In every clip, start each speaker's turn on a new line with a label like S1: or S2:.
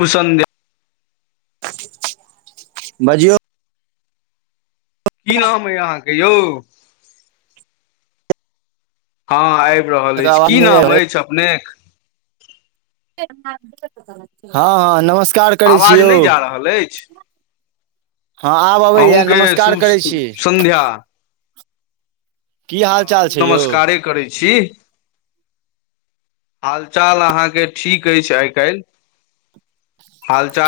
S1: शुभसंध्या
S2: बजियौ
S1: की नाम यइ अहाँके यौ हँ आब रहल अछि
S2: आवाज
S1: की
S2: नहि आयल
S1: नाम अछि अपने
S2: हँ हँ नमस्कार नमस्कार करै छी
S1: आवाज
S2: यौ
S1: नहि जा रहल अछि
S2: हँ आब अबैया
S1: अहूँके
S2: नमस्कार
S1: शुभ
S2: करैत छी
S1: सन्ध्या
S2: की
S1: हँ
S2: हाल चाल
S1: हमूँ
S2: छै यौ
S1: नमस्कारे करै छी हाल चाल अहाँके ठीक अछ आइ काल्ह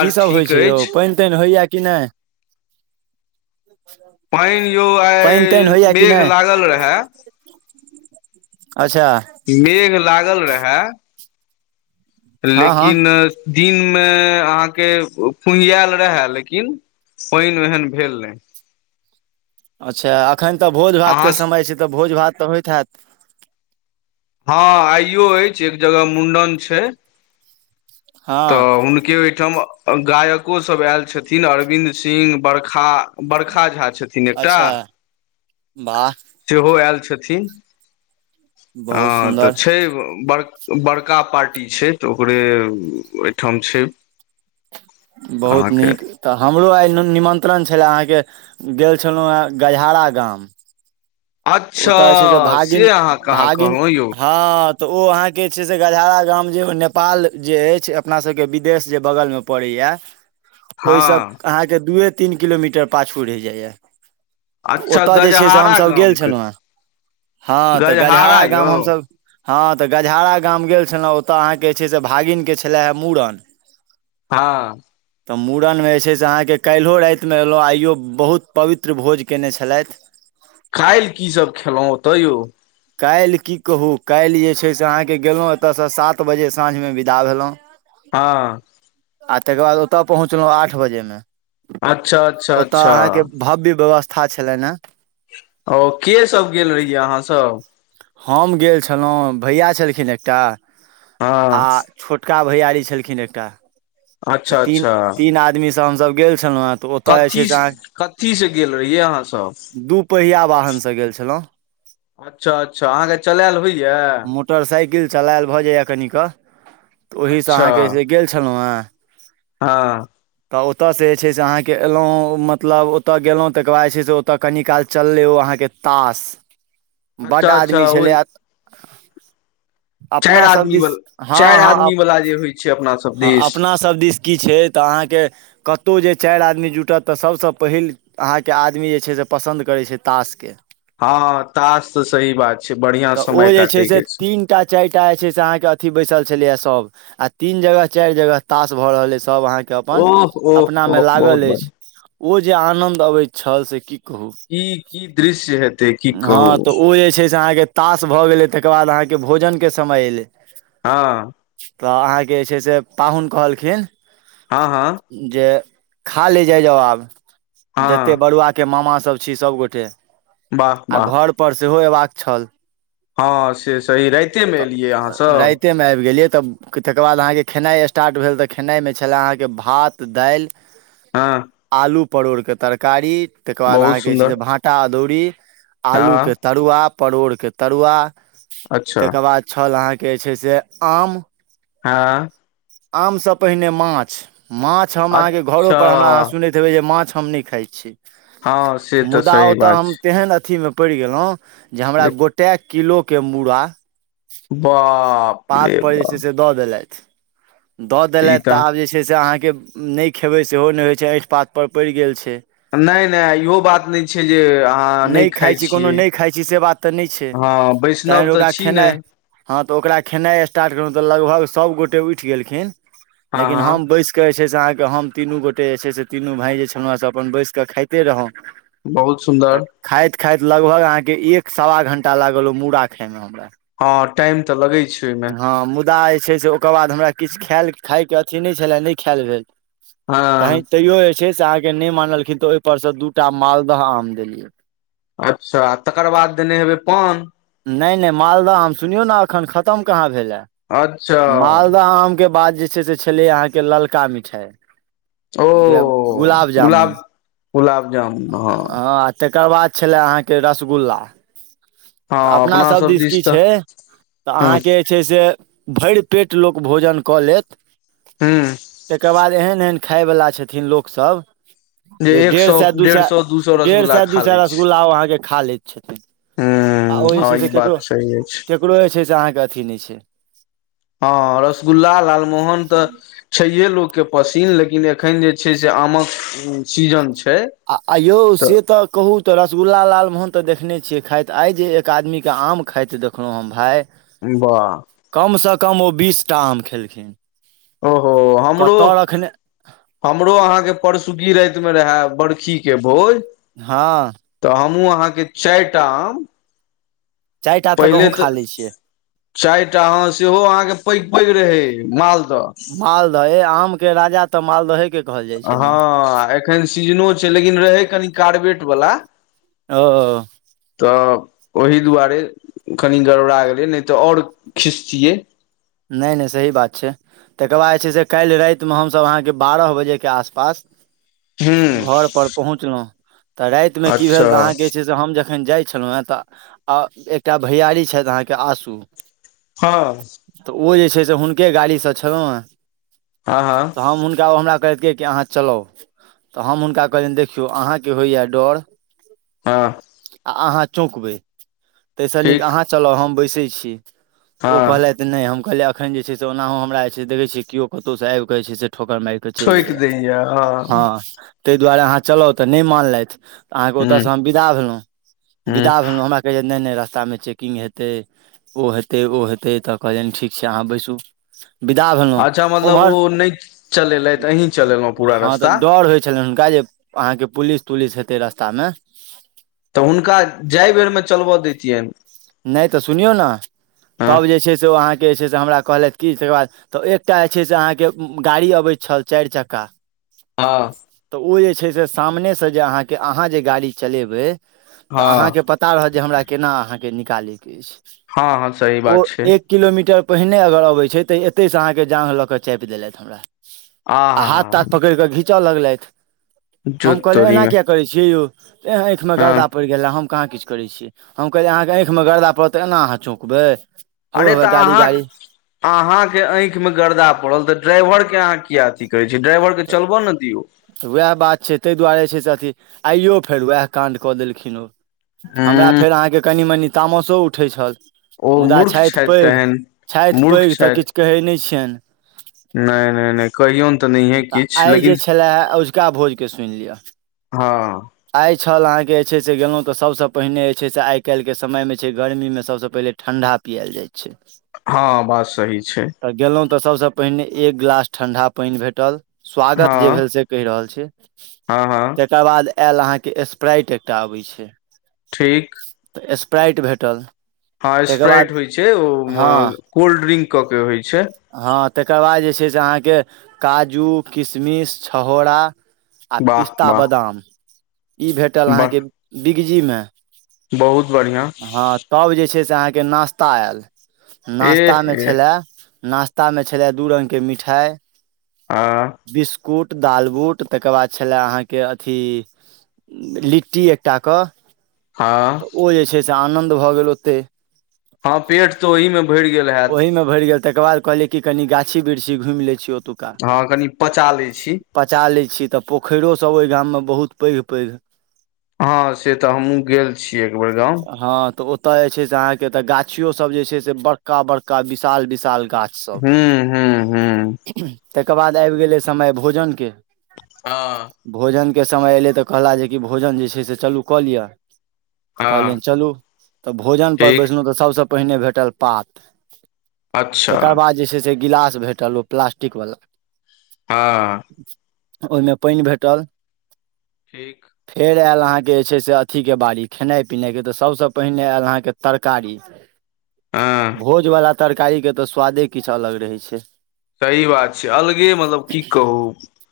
S2: कीसभ होइ
S1: ठीक
S2: छै यौ
S1: अछि
S2: पानि तानि होइए कि नहि
S1: पानि यौ आइ
S2: पानि तानि होइया कि
S1: मेघ
S2: नहि
S1: लागल रहा
S2: अच्छा
S1: मेघ लागल रहा
S2: हँ हँ
S1: लेकिन दिनमे अहाँके फुनिआएल रहए लेकिन पानि ओहन भेल नहि
S2: अच्छा एखन तऽ भोज
S1: अहाँ
S2: भातके समय छै तऽ भोज भात तऽ होइत हैत
S1: हँ आइयो अछि एक जगह मुण्डन छै
S2: हँ
S1: तऽ हुन के ओहिठाम गायको सब आयल छथिन अरविन्द सिंह बड़खा बड़खा झा छथिन एकटा
S2: अच्छा वाह
S1: सेहो आयल छथिन
S2: बहुत
S1: हँ तऽ
S2: सुन्दर
S1: छै बड़ बड़का पार्टी छै तऽ ओकरे ओहिठाम छै
S2: बहुत
S1: अहाँके
S2: नीक तऽ हमरो आइ निमंत्रण छले अहाँके गेल छलहु हे गजहारा गाम तऽ
S1: अच्छा
S2: ओतय जे छै से भागिन
S1: अहाँ कहाँ
S2: भागिन
S1: कहलहुँ यौ
S2: हँ तऽ ओ अहाँके जे छै से गजराा गाम जे ओ नेपाल जे अछि अपना सबके विदेश जे बगलमे परैया
S1: हँ
S2: ओहि सँ अहाँ के दू तीन किलोमीटर पाछू रहै जाइया त
S1: अच्छा
S2: ओतय जे छै से
S1: गजहारा
S2: हमसभ गेल
S1: गामके
S2: छलहुँ हेँ हँ तऽ
S1: गजहारा
S2: गजराा
S1: यौ
S2: गाम हमसभ हँ तऽ गजहारा गाम गेल छलहुँ ओतऽ अहाँके जे छै से भागिनके छलए हे मूड़न
S1: हँ
S2: तऽ मूड़नमे जे छै से अहाँके काल्हिो रातिमे अयलहुँ आइयो बहुत पवित्र भोज कयने छलथि
S1: काल्हि की सब खेलहुं ओतय यौ
S2: काल्हि की कहू काल्हि जे छै से अहाँके गेलहुँ एतयसँ सात बजे साँझमे विदा भेलहुँ
S1: हँ
S2: आ तकर बाद ओतऽ पहुँचलहुँ आठ बजेमे
S1: अच्छा अच्छा
S2: ओतय
S1: अच्छा
S2: अहाँके भव्य व्यवस्था छले ने
S1: ओ के सब गेल रहियै अहाँ सब
S2: हम गेल छलहुँ भैया छलखिन एकटा
S1: हँ
S2: आ छोटका भैयारी छलखिन एकटा तऽ
S1: अच्छा
S2: तीन
S1: अच्छा
S2: तीन आदमी से हमसभ गेल छलहुँ हेँ तऽ ओतय जे छै से
S1: कथीसँ
S2: अहाँ
S1: कथीसँ गेल रहियै अहाँसभ
S2: दू पहिया वाहनसँ गेल छलहुँ
S1: अच्छा अच्छा अहाँके चलायल होइया
S2: मोटरसाइकिल चलायल भऽ जाइया कनिक तऽ ओहिसँ
S1: अच्छा
S2: अहाँके से गेल छलहुँ हँ
S1: हँ
S2: तऽ ओतऽसँ जे छै से अहाँके अयलहुँ मतलब ओतऽ गेलहुँ तकर बाद जे छै से ओ तऽ कनी काल चललै ओ अहाँके तास
S1: अच्छा अच्छा ओ चारि
S2: अपना सब
S1: आदमी
S2: दिस
S1: वला
S2: हँ
S1: चारि
S2: हँ
S1: आदमी वाला जे होइ छै अपना सब
S2: हँ
S1: दिस
S2: अपना सब दिस की छै तऽ अहाँके कतहुौ जे चारि आदमी जुटत तऽ सभसँ पहिल अहाँके आदमी जे छै से पसन्द करै छै तासके
S1: हँ तश तऽ सही बात छै बढ़िियां समय काटे के छै
S2: एकटा चारि टा जे छै से अहाँके अथी बैसल छलैय सब आ तीन जगह चारि जगह तश भऽ रहल अछि सब अहाँके अपन
S1: ओह ओह
S2: अपना मे
S1: ओह बहुत
S2: लागल
S1: बढ़िया
S2: अछि ओ जे आनंद अबैत छल से की
S1: की की दृश्य हेतै की कहू
S2: हँ तऽ ओ जे छै से अहाँके तास भऽ गेलै तकर बाद अहाँके भोजनके समय अयलै
S1: हँ
S2: तऽ अहाँके जे छै से पाहुन कहलखिन
S1: हँ हँ
S2: जे खाले जाय जाउ आब जते
S1: हँ
S2: बड़ुआ के मामा सब छी सब गोटे
S1: वाह
S2: आ
S1: वाह
S2: घर पर सेहो अयबाक छल
S1: हँ से सही राइतेमे एलियै अहाँसभ
S2: मे आबि गेलै तब तकर बाद अहाँके के खेनाइ स्टार्ट भेल तऽ खेनाइमे छलय अहाँके भात दालि
S1: हँ
S2: आलू परोड़के तरकारी तकर बाद
S1: बहुत
S2: अहाँके जे छै
S1: सुन्दर
S2: से भाटा अदौरी आलू
S1: हँ
S2: के तरुआ परोड़के तरुआ
S1: अच्छा
S2: तकर बाद छल अहाँके जे छै से आम
S1: हँ
S2: आम से पहिने माछ माछ हम अहाँके घरो
S1: अच्छा
S2: पर हमरा अहाँ सुनैत देखबै जे माछ हम नहि खााय छी
S1: हँ से तऽ
S2: मुदा
S1: सही
S2: ओतऽ
S1: बात
S2: हम
S1: छै
S2: तेहन अथी मे पड़ि गेलहु जे हमरा
S1: देख
S2: गोटए किलोके मूड़ा
S1: बाह
S2: पात पर जे छै से दऽ देलथि दऽ देलथि तऽ आब जे छै छै से अहाँके नहि खेबै सेहो नहि होइ छै अंठि पात पर पड़ि गेल छै
S1: नहि नहि इहो बात नहि छै जे अहाँ नहि खााय छी
S2: कोनो नहि खाइ छी से बात तऽ नहि छै
S1: हँ वैष्णव
S2: तखन
S1: तऽ
S2: ओकरा
S1: छी ने।
S2: खेनाइ हँ, तऽ ओकरा खेनाइ स्टार्ट करेलहुँ तऽ लगभग सभगोटे उठि गेलखिन,
S1: हँ
S2: लेकिन
S1: हँ
S2: हम बैसि कऽ जे छै से अहाँके हम तीनू गोटे जे छै से तीनू भाय जे छलहु हँ से अपन बैस कऽ खाइते रहौं।
S1: बहुत सुन्दर
S2: खाइत खाइत लगभग अहाँके एक सवा घण्टा लागल ओ मूड़ा खाइमे हमरा।
S1: हँ टाइम तऽ लगै छै। ओहिमे
S2: हँ, मुदा जे छै से ओकर बाद हमरा किछु खायल खायके अथी नहि छलए, नहि खाएल भेल।
S1: हँ
S2: तऽ तैयो जे छै से अहाँके नहि मानलखिन तऽ ओहिपरसँ दूटा मालदह आम देलियै।
S1: अच्छा तकर बाद देने हेबै पान
S2: नहि नहि, मालदह हम सुनियौ ने, एखन खत्म कहाँ भेलए।
S1: अच्छा
S2: मालदह आमके बाद जे छै से छलै अहाँके ललका मिठाइ।
S1: ओ
S2: जे गुलाब जामुन
S1: गुलाब जामुन हँ
S2: तकर बाद छलै अहाँके रसगुल्ला तऽ
S1: हँ
S2: अपना सभ
S1: सब
S2: दिस की
S1: तऽ
S2: छै तऽ
S1: ह
S2: अहाँके छै। से भरि पेट लोक भोजन कऽ लेत
S1: हूँ
S2: तकर बाद एहन एहन खाय बला छथिन लोकसभ।
S1: जे एक सए
S2: दू
S1: डेढ़
S2: सए
S1: दू
S2: डेढ़
S1: रसगुल्ला
S2: सए दू
S1: खा
S2: सए
S1: लै छी
S2: रसगुल्ला अहाँके खा लैत छथिन। आ
S1: हूँ
S2: ओ जे
S1: हँ
S2: छै
S1: ई
S2: से
S1: बात
S2: केकरो
S1: सही अछि
S2: केकरो जे छै से अहाँके अथी नहि छै।
S1: हँ रसगुल्ला लालमोहन तऽ। छैहे लोककेँ पसिन, लेकिन एखन जे छै से आमक सीजन छै।
S2: आ यौ, से तऽ कहू तऽ रसगुल्ला, लालमोहन तऽ देखने छियै, खाइत आइ जे एक आदमीके आम। खाइत देखलहुँ हम भाय
S1: बाह
S2: कमसँ कम ओ बीस टा आम खेलखिन।
S1: ओहो हमरो
S2: कतय रखने
S1: हमरो अहाँके परसुकी रातिमे रहय बर्खी के भोज।
S2: हँ
S1: तऽ हमहूँ अहाँके चारिटा आम
S2: चारि टा तक
S1: पहिले
S2: अहूँ
S1: तऽ
S2: खा लै छियै
S1: चारि टा हऽ, सेहो अहाँके पैघ पैघ रहै मालदह।
S2: तऽ हे आमके राजा तऽ मालदहे के। कहल जाइ छै ने
S1: हँ, एखन सीजनो छै, लेकिन रहै कनि कार्बेटवला।
S2: ओ
S1: तऽ ओहि दुआरे कनि गड़बड़ा गेलै, नहि तऽ आओर खिसतियै।
S2: नहि नहि सही बात छै। तकर बाद जे छै से काल्हि रातिमे हमसभ अहाँके बारह बजेके आसपास।
S1: हूं
S2: घर पर पहुँचलहुँ तऽ रातिमे की भेल
S1: अच्छा
S2: तऽ अहाँके छै। से हम जखन जाइ छलहुँ हँ तऽ एकटा भैआरी छथि, अहाँके आँसू।
S1: हँ
S2: तऽ ओ जे छै से हुनके गाड़ीसँ छलहुँ ने,
S1: हँ हँ
S2: तऽ हम हुनका, ओ हमरा। कि अहाँ चलाउ तऽ हम हुनका कहलिअनि, देखियौ अहाँके होइए डर।
S1: हँ
S2: आ अहाँ चौकबै, ताहिसँ नीक
S1: ठीक
S2: अहाँ चलऽ, हम बैसै छी, तऽ
S1: हँ
S2: ओ कहलथि। नहि, हम कहलियै, एखन जे छै से ओनाहो हमरा जे छै देखऽ छी केओ कतहु सँ आबि कऽ जे छै से ठोकर मारि। तऽ चलि
S1: ठोकि
S2: जाइय
S1: दैय
S2: हँ ताहि दुआरे अहाँ चलाउ तऽ नहि मानलथि, तऽ अहाँके
S1: हूं
S2: ओतऽसँ हम विदा भेलहुँ,
S1: हूं
S2: विदा भेलहुँ हमरा। कहै छै, नहि नहि, रस्तामे चेकिंग हेतै, ओ हेतै, ओ हेतै, तऽ कहलनि, ठीक छै, अहाँ बैसू। विदा भेलहुं
S1: अच्छा मतलब
S2: उम्हर
S1: ओ नहि चलेलथि अहीं चलेलहुँ पूरा
S2: हँ तऽ
S1: रस्ता
S2: डर होइ छलनि हुनका जे अहाँ के पुलिस तुलिस हेते रस्ता मे
S1: तऽ हुनका जाय बेरमे चलबय दैतियनि
S2: नहि तऽ सुनियौ ने
S1: हँ
S2: तब जे छै से ओ अहाँके जे छै से हमरा कहलथि कि तकर बाद तऽ एकटा जे छै से अहाँके गाड़ी अबैत छल चारि चक्का
S1: हँ
S2: तऽ ओ जे छै से सामने से जे अहाँके अहाँ जे गाड़ी चलेबै तऽ
S1: हँ
S2: अहाँके पता पता रहत जे हमरा केना अहाँके निकालै के अछि
S1: हँ हँ सही
S2: ओ
S1: बात छै
S2: एक किलोमीटर पहिने अगर अबैत छै तऽ एतैसँ अहाँके जाँग लऽ कऽ चापि देलथि हमरा आ
S1: हा
S2: हाथ
S1: हा
S2: ताथ पकड़ि कऽ घींचऽ लगलथि हम
S1: जोत
S2: कहलियै
S1: तोरी
S2: एना
S1: मे
S2: किया करै छियै यौ तऽ ऐंह आँखिमे
S1: हँ
S2: गरदा परि गेल मे हम कहाँ किछ करै छियै तऽ हम कहलियै अहाँ आँखिमे गर्दा पड़त तऽ एना अहाँ चौकबै
S1: अरे तऽ अहाँ अहाँ के आँखि मे गर्दा पड़ल तऽ ड्राइवर के अहाँ किया अथी कहै छियै ड्राइवर के चलबऽ ने दियौ
S2: तऽ उएह बात छै ताहि दुआरे छै से अथी आइयो फेर उएह काण्ड कऽ देलखिन ओ हमरा
S1: हूँ
S2: फेर अहाँके कनि मनि तामसो उठैत छल
S1: ओ
S2: मुदा
S1: मूर्ख
S2: छैथ
S1: छथि
S2: पैघ
S1: तेहन
S2: छैथ
S1: मूर्ख
S2: पैघ तऽ
S1: छथि
S2: किछु कहै नहि छियनि
S1: नहि नहि नहि कहिऔन
S2: तऽ आइ जे छलेे अझुका भोजके सुनि लिअ
S1: हँ
S2: आइ छल अहाँके जे छै से गेलहुँ तऽ सभसँ पहिने जे छै से आइ काल्हि के समय मे छै गर्मी मे सभसँ पहिने ठंडा पिएल जाइ छै
S1: हँ बात सही छै
S2: तऽ गेलहुॅं तऽ सबसे पहिने एक गिलास ठंडा पानि भेटल स्वागत जे
S1: हँ
S2: भेल से कहि रहल छी
S1: हँ हँ
S2: एकर बाद आयल अहाँ के स्प्राइट एकटा अबै छै
S1: ठीक
S2: तऽ स्प्राइट भेटल
S1: हँ
S2: तकर बाद
S1: स्प्राइट होइ छै ओ
S2: हँ
S1: कोल्ड ड्रिंक कऽ के होइ छै
S2: हँ तकर बाद जे छै से अहाँके काजू किशमिश छहोड़ा आ
S1: वाह
S2: पिस्ता
S1: वाह
S2: बदाम ई भेटल
S1: वाह
S2: अहाँके बिगजी मे
S1: बहुत बढ़ियां
S2: तब जे छै से अहाँके नास्ता आयल
S1: एह
S2: नास्तामे
S1: एह
S2: छलै नास्त त्ता मे छलै दू रंग के मिठाई
S1: हँ
S2: बिस्कुट दालबुट तकर बाद छलै अहाँके अथी लिट्टी एकटा कऽ
S1: हँ
S2: ओ जे छै से आनन्द भऽ गेल ओत्तै
S1: हँ पेट तऽ ओहि मे भरि गेल हयैत
S2: ओहि मे भरि गेल तेकर बाद कहलिय कनि गाछी वृक्षी घुमि लै छी ओतुक
S1: हँ कनी पचा लै छी
S2: पचा लै छी तऽ पोखरियो सभ ओहि गाममे बहुत पैघ पैघ
S1: हँ से तऽ हमहु गेल छी
S2: हँ तऽ ओ एताे जे छै से आहाँ केे गाछियो सब जे छै से बड़का बड़का विशाल विशाल गाछ सब
S1: हू हू हूंम्म
S2: तकर बाद आबि गेलै समय भोजनके
S1: हँ
S2: भोजनके समय एयलै तऽ कहला जे कि भोजन जे छै से चलू कऽ लिअ तऽ
S1: हँ
S2: कहलियनि चलू तऽ भोजनपर
S1: ठीक
S2: बैसलहुँ तऽ सभसँ पहिने भेटल पात
S1: अच्छा
S2: तकर बाद जे छै से गिलास भेटल ओ प्लास्टिकवला
S1: हँ
S2: ओहिमे पानि भेटल
S1: ठीक
S2: फेर आयल अहाँके जे छै से अथीके बारीीक खेनाइ पिनाइके तऽ सभसँ पहिने आयल अहाँके तरकारी
S1: आँ
S2: भोज वाला तरकारी के तऽ स्वादे किछु अलग रहे छै
S1: सही बात छै अलगे मतलब की कहू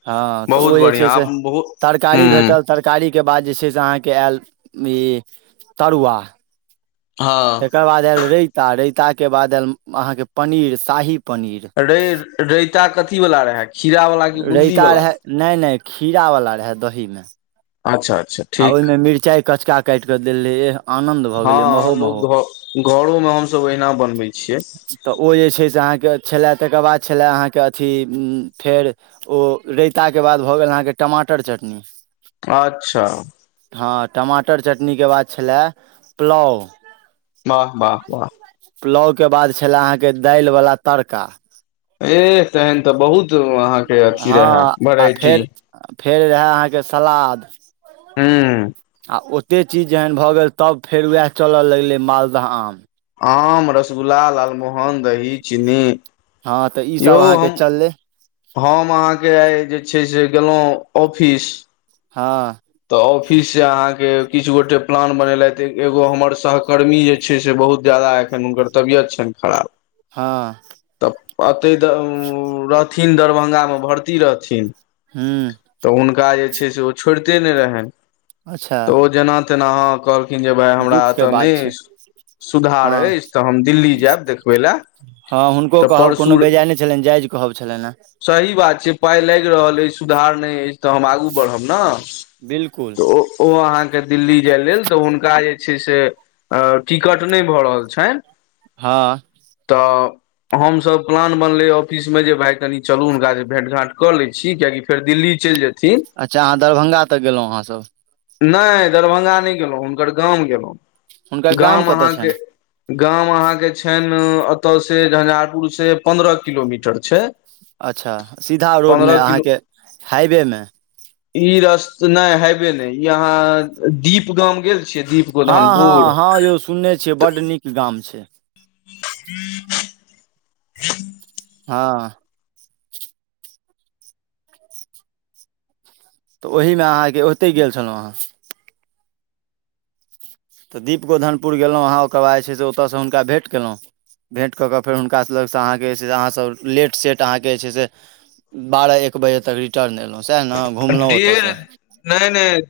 S2: हँ तऽ
S1: बहुत
S2: ओ जे
S1: बढ़िआँ
S2: छै से
S1: आब बहुत
S2: तरकारी
S1: हुँ
S2: भेटल तरकारीके बाद जे छै से अहाँके आयल ई तरुआ
S1: हँ
S2: तकर बाद आएल राइता राताके बाद आयल अहाँके पनीर शाही पनीर
S1: रे र‌इता कथी वाला रहै खीरा वाला कि बूंदी
S2: र‌इता
S1: वाला
S2: रहै नहि नहि खीरा वाला रहै दही मे
S1: अच्छा अच्छा
S2: आ
S1: ठीक
S2: ओहिमे मिरचाई कचका काटि कऽ देल रहे
S1: हँ लोको घ घरोमे हमसभ ओहिना बनबै छियै
S2: तऽ ओ जे छै से अहाँके छलय तकर बाद छलय अहाँके अथी फेर ओ र‌इता के बाद भऽ गेल अहाँके टमाटर चटनी
S1: अच्छा
S2: हँ टमाटर चटनी के बाद छलाए पुलाव
S1: वाह वाह वाह
S2: पुलाव के बाद छले अहाँके दालि वला तड़का
S1: ए तहन तऽ बहुत अहाँके अथी
S2: हँ
S1: रहे
S2: आ
S1: वेराइटी
S2: फेर फेर रहै अहाँके सलाद
S1: हूँ
S2: आ ओ एते चीज जहन भऽ गेल तब फेर वएह चलऽ लगलै मालदह आम
S1: आम रसगुल्ला लालमोहन दही चीनी
S2: हँ तऽ ई
S1: यौ
S2: सब अहाँके
S1: हम
S2: चललै
S1: हम अहाँके आइ जे छै से गेलहुँ ऑफिस
S2: हँ
S1: तऽ ऑफिस से अहाँ के किछु गोटे प्लान बनेलथि एगो हमर सहकर्मी जे छै से बहुत ज्यादा एखन हुनकर तबियत छनि खराब
S2: हँ
S1: तऽ एतैऽ रहथिन दरभंगामे भर्ती रहथिन
S2: हू
S1: तऽ हुनका जे छै से ओ छोड़िते नहि रहनि
S2: अच्छा
S1: तऽ ओ जेना तेना हाँ कहल लेकिन जे भाय हमरा
S2: दुःख के
S1: एतय
S2: बात
S1: नहि
S2: छै
S1: सुधार
S2: हँ
S1: अछि तऽ हम दिल्ली जायब देखबै लए
S2: हँ हुनको
S1: तऽ
S2: कहब कोनो
S1: परसू
S2: बेजाय नहि छलनि जा जयज कहब छलनि हेँ
S1: सही बात छै पाइ लागि रहल अछि सुधार नहि अछि तऽ हम आगू बढ़ब ने
S2: बिल्कुल
S1: तऽ ओ अहाँके दिल्ली जाय लेल तऽ हुनका जे छै से अ टिकट नहि भऽ रहल छनि
S2: हँ
S1: तऽ हमस प्लान बनले ऑफिस मे जे भाय कनी चलू हुनका से भेंट घाट क ले छी कियकि फेर दिल्ली चलि जेते ठीक
S2: अच्छा अहाँ दरभंगा तक गेलहुँ अहाँसभ
S1: नाइ दरभंगा नइ गेलहुँ हुनकर गाम गेलहुँ
S2: हुनकर
S1: गाम
S2: कतय छनि
S1: अहाँके गाम अहाँके छनि एतय से झंझारपुर से पन्द्रह किलोमीटर छै
S2: अच्छा सीधा रोड मे
S1: पन्द्रह किलो
S2: अहाँके हाइवे मे
S1: ई रस नइ हाइबे नइ ई अहाँ दीप गाम गेल छियै दीप
S2: हँ
S1: गोधनपुर
S2: हँ हँ यौ सुनने छियै बड नीक गाम छै
S1: [inaudible]
S2: हँ तऽ ओहिमे अहाँके ओतहि गेल छलहुँ हेँ तऽ दीप गोधनपुर गेलहुँ अहाँ ओकर बाद जे छै से ओतयसँ हुनका भेट कयलहुँ भेँट कऽ कऽ फेर हुनकास लगसँ अहाँके जे छै से अहाँसभ लेट सेट अहाँके जे छै से बारह एक बजे तक रिटर्न एलहुँ सएह ने घुमलहुँ
S1: डेढ़
S2: ओतयसँ
S1: नहि नहि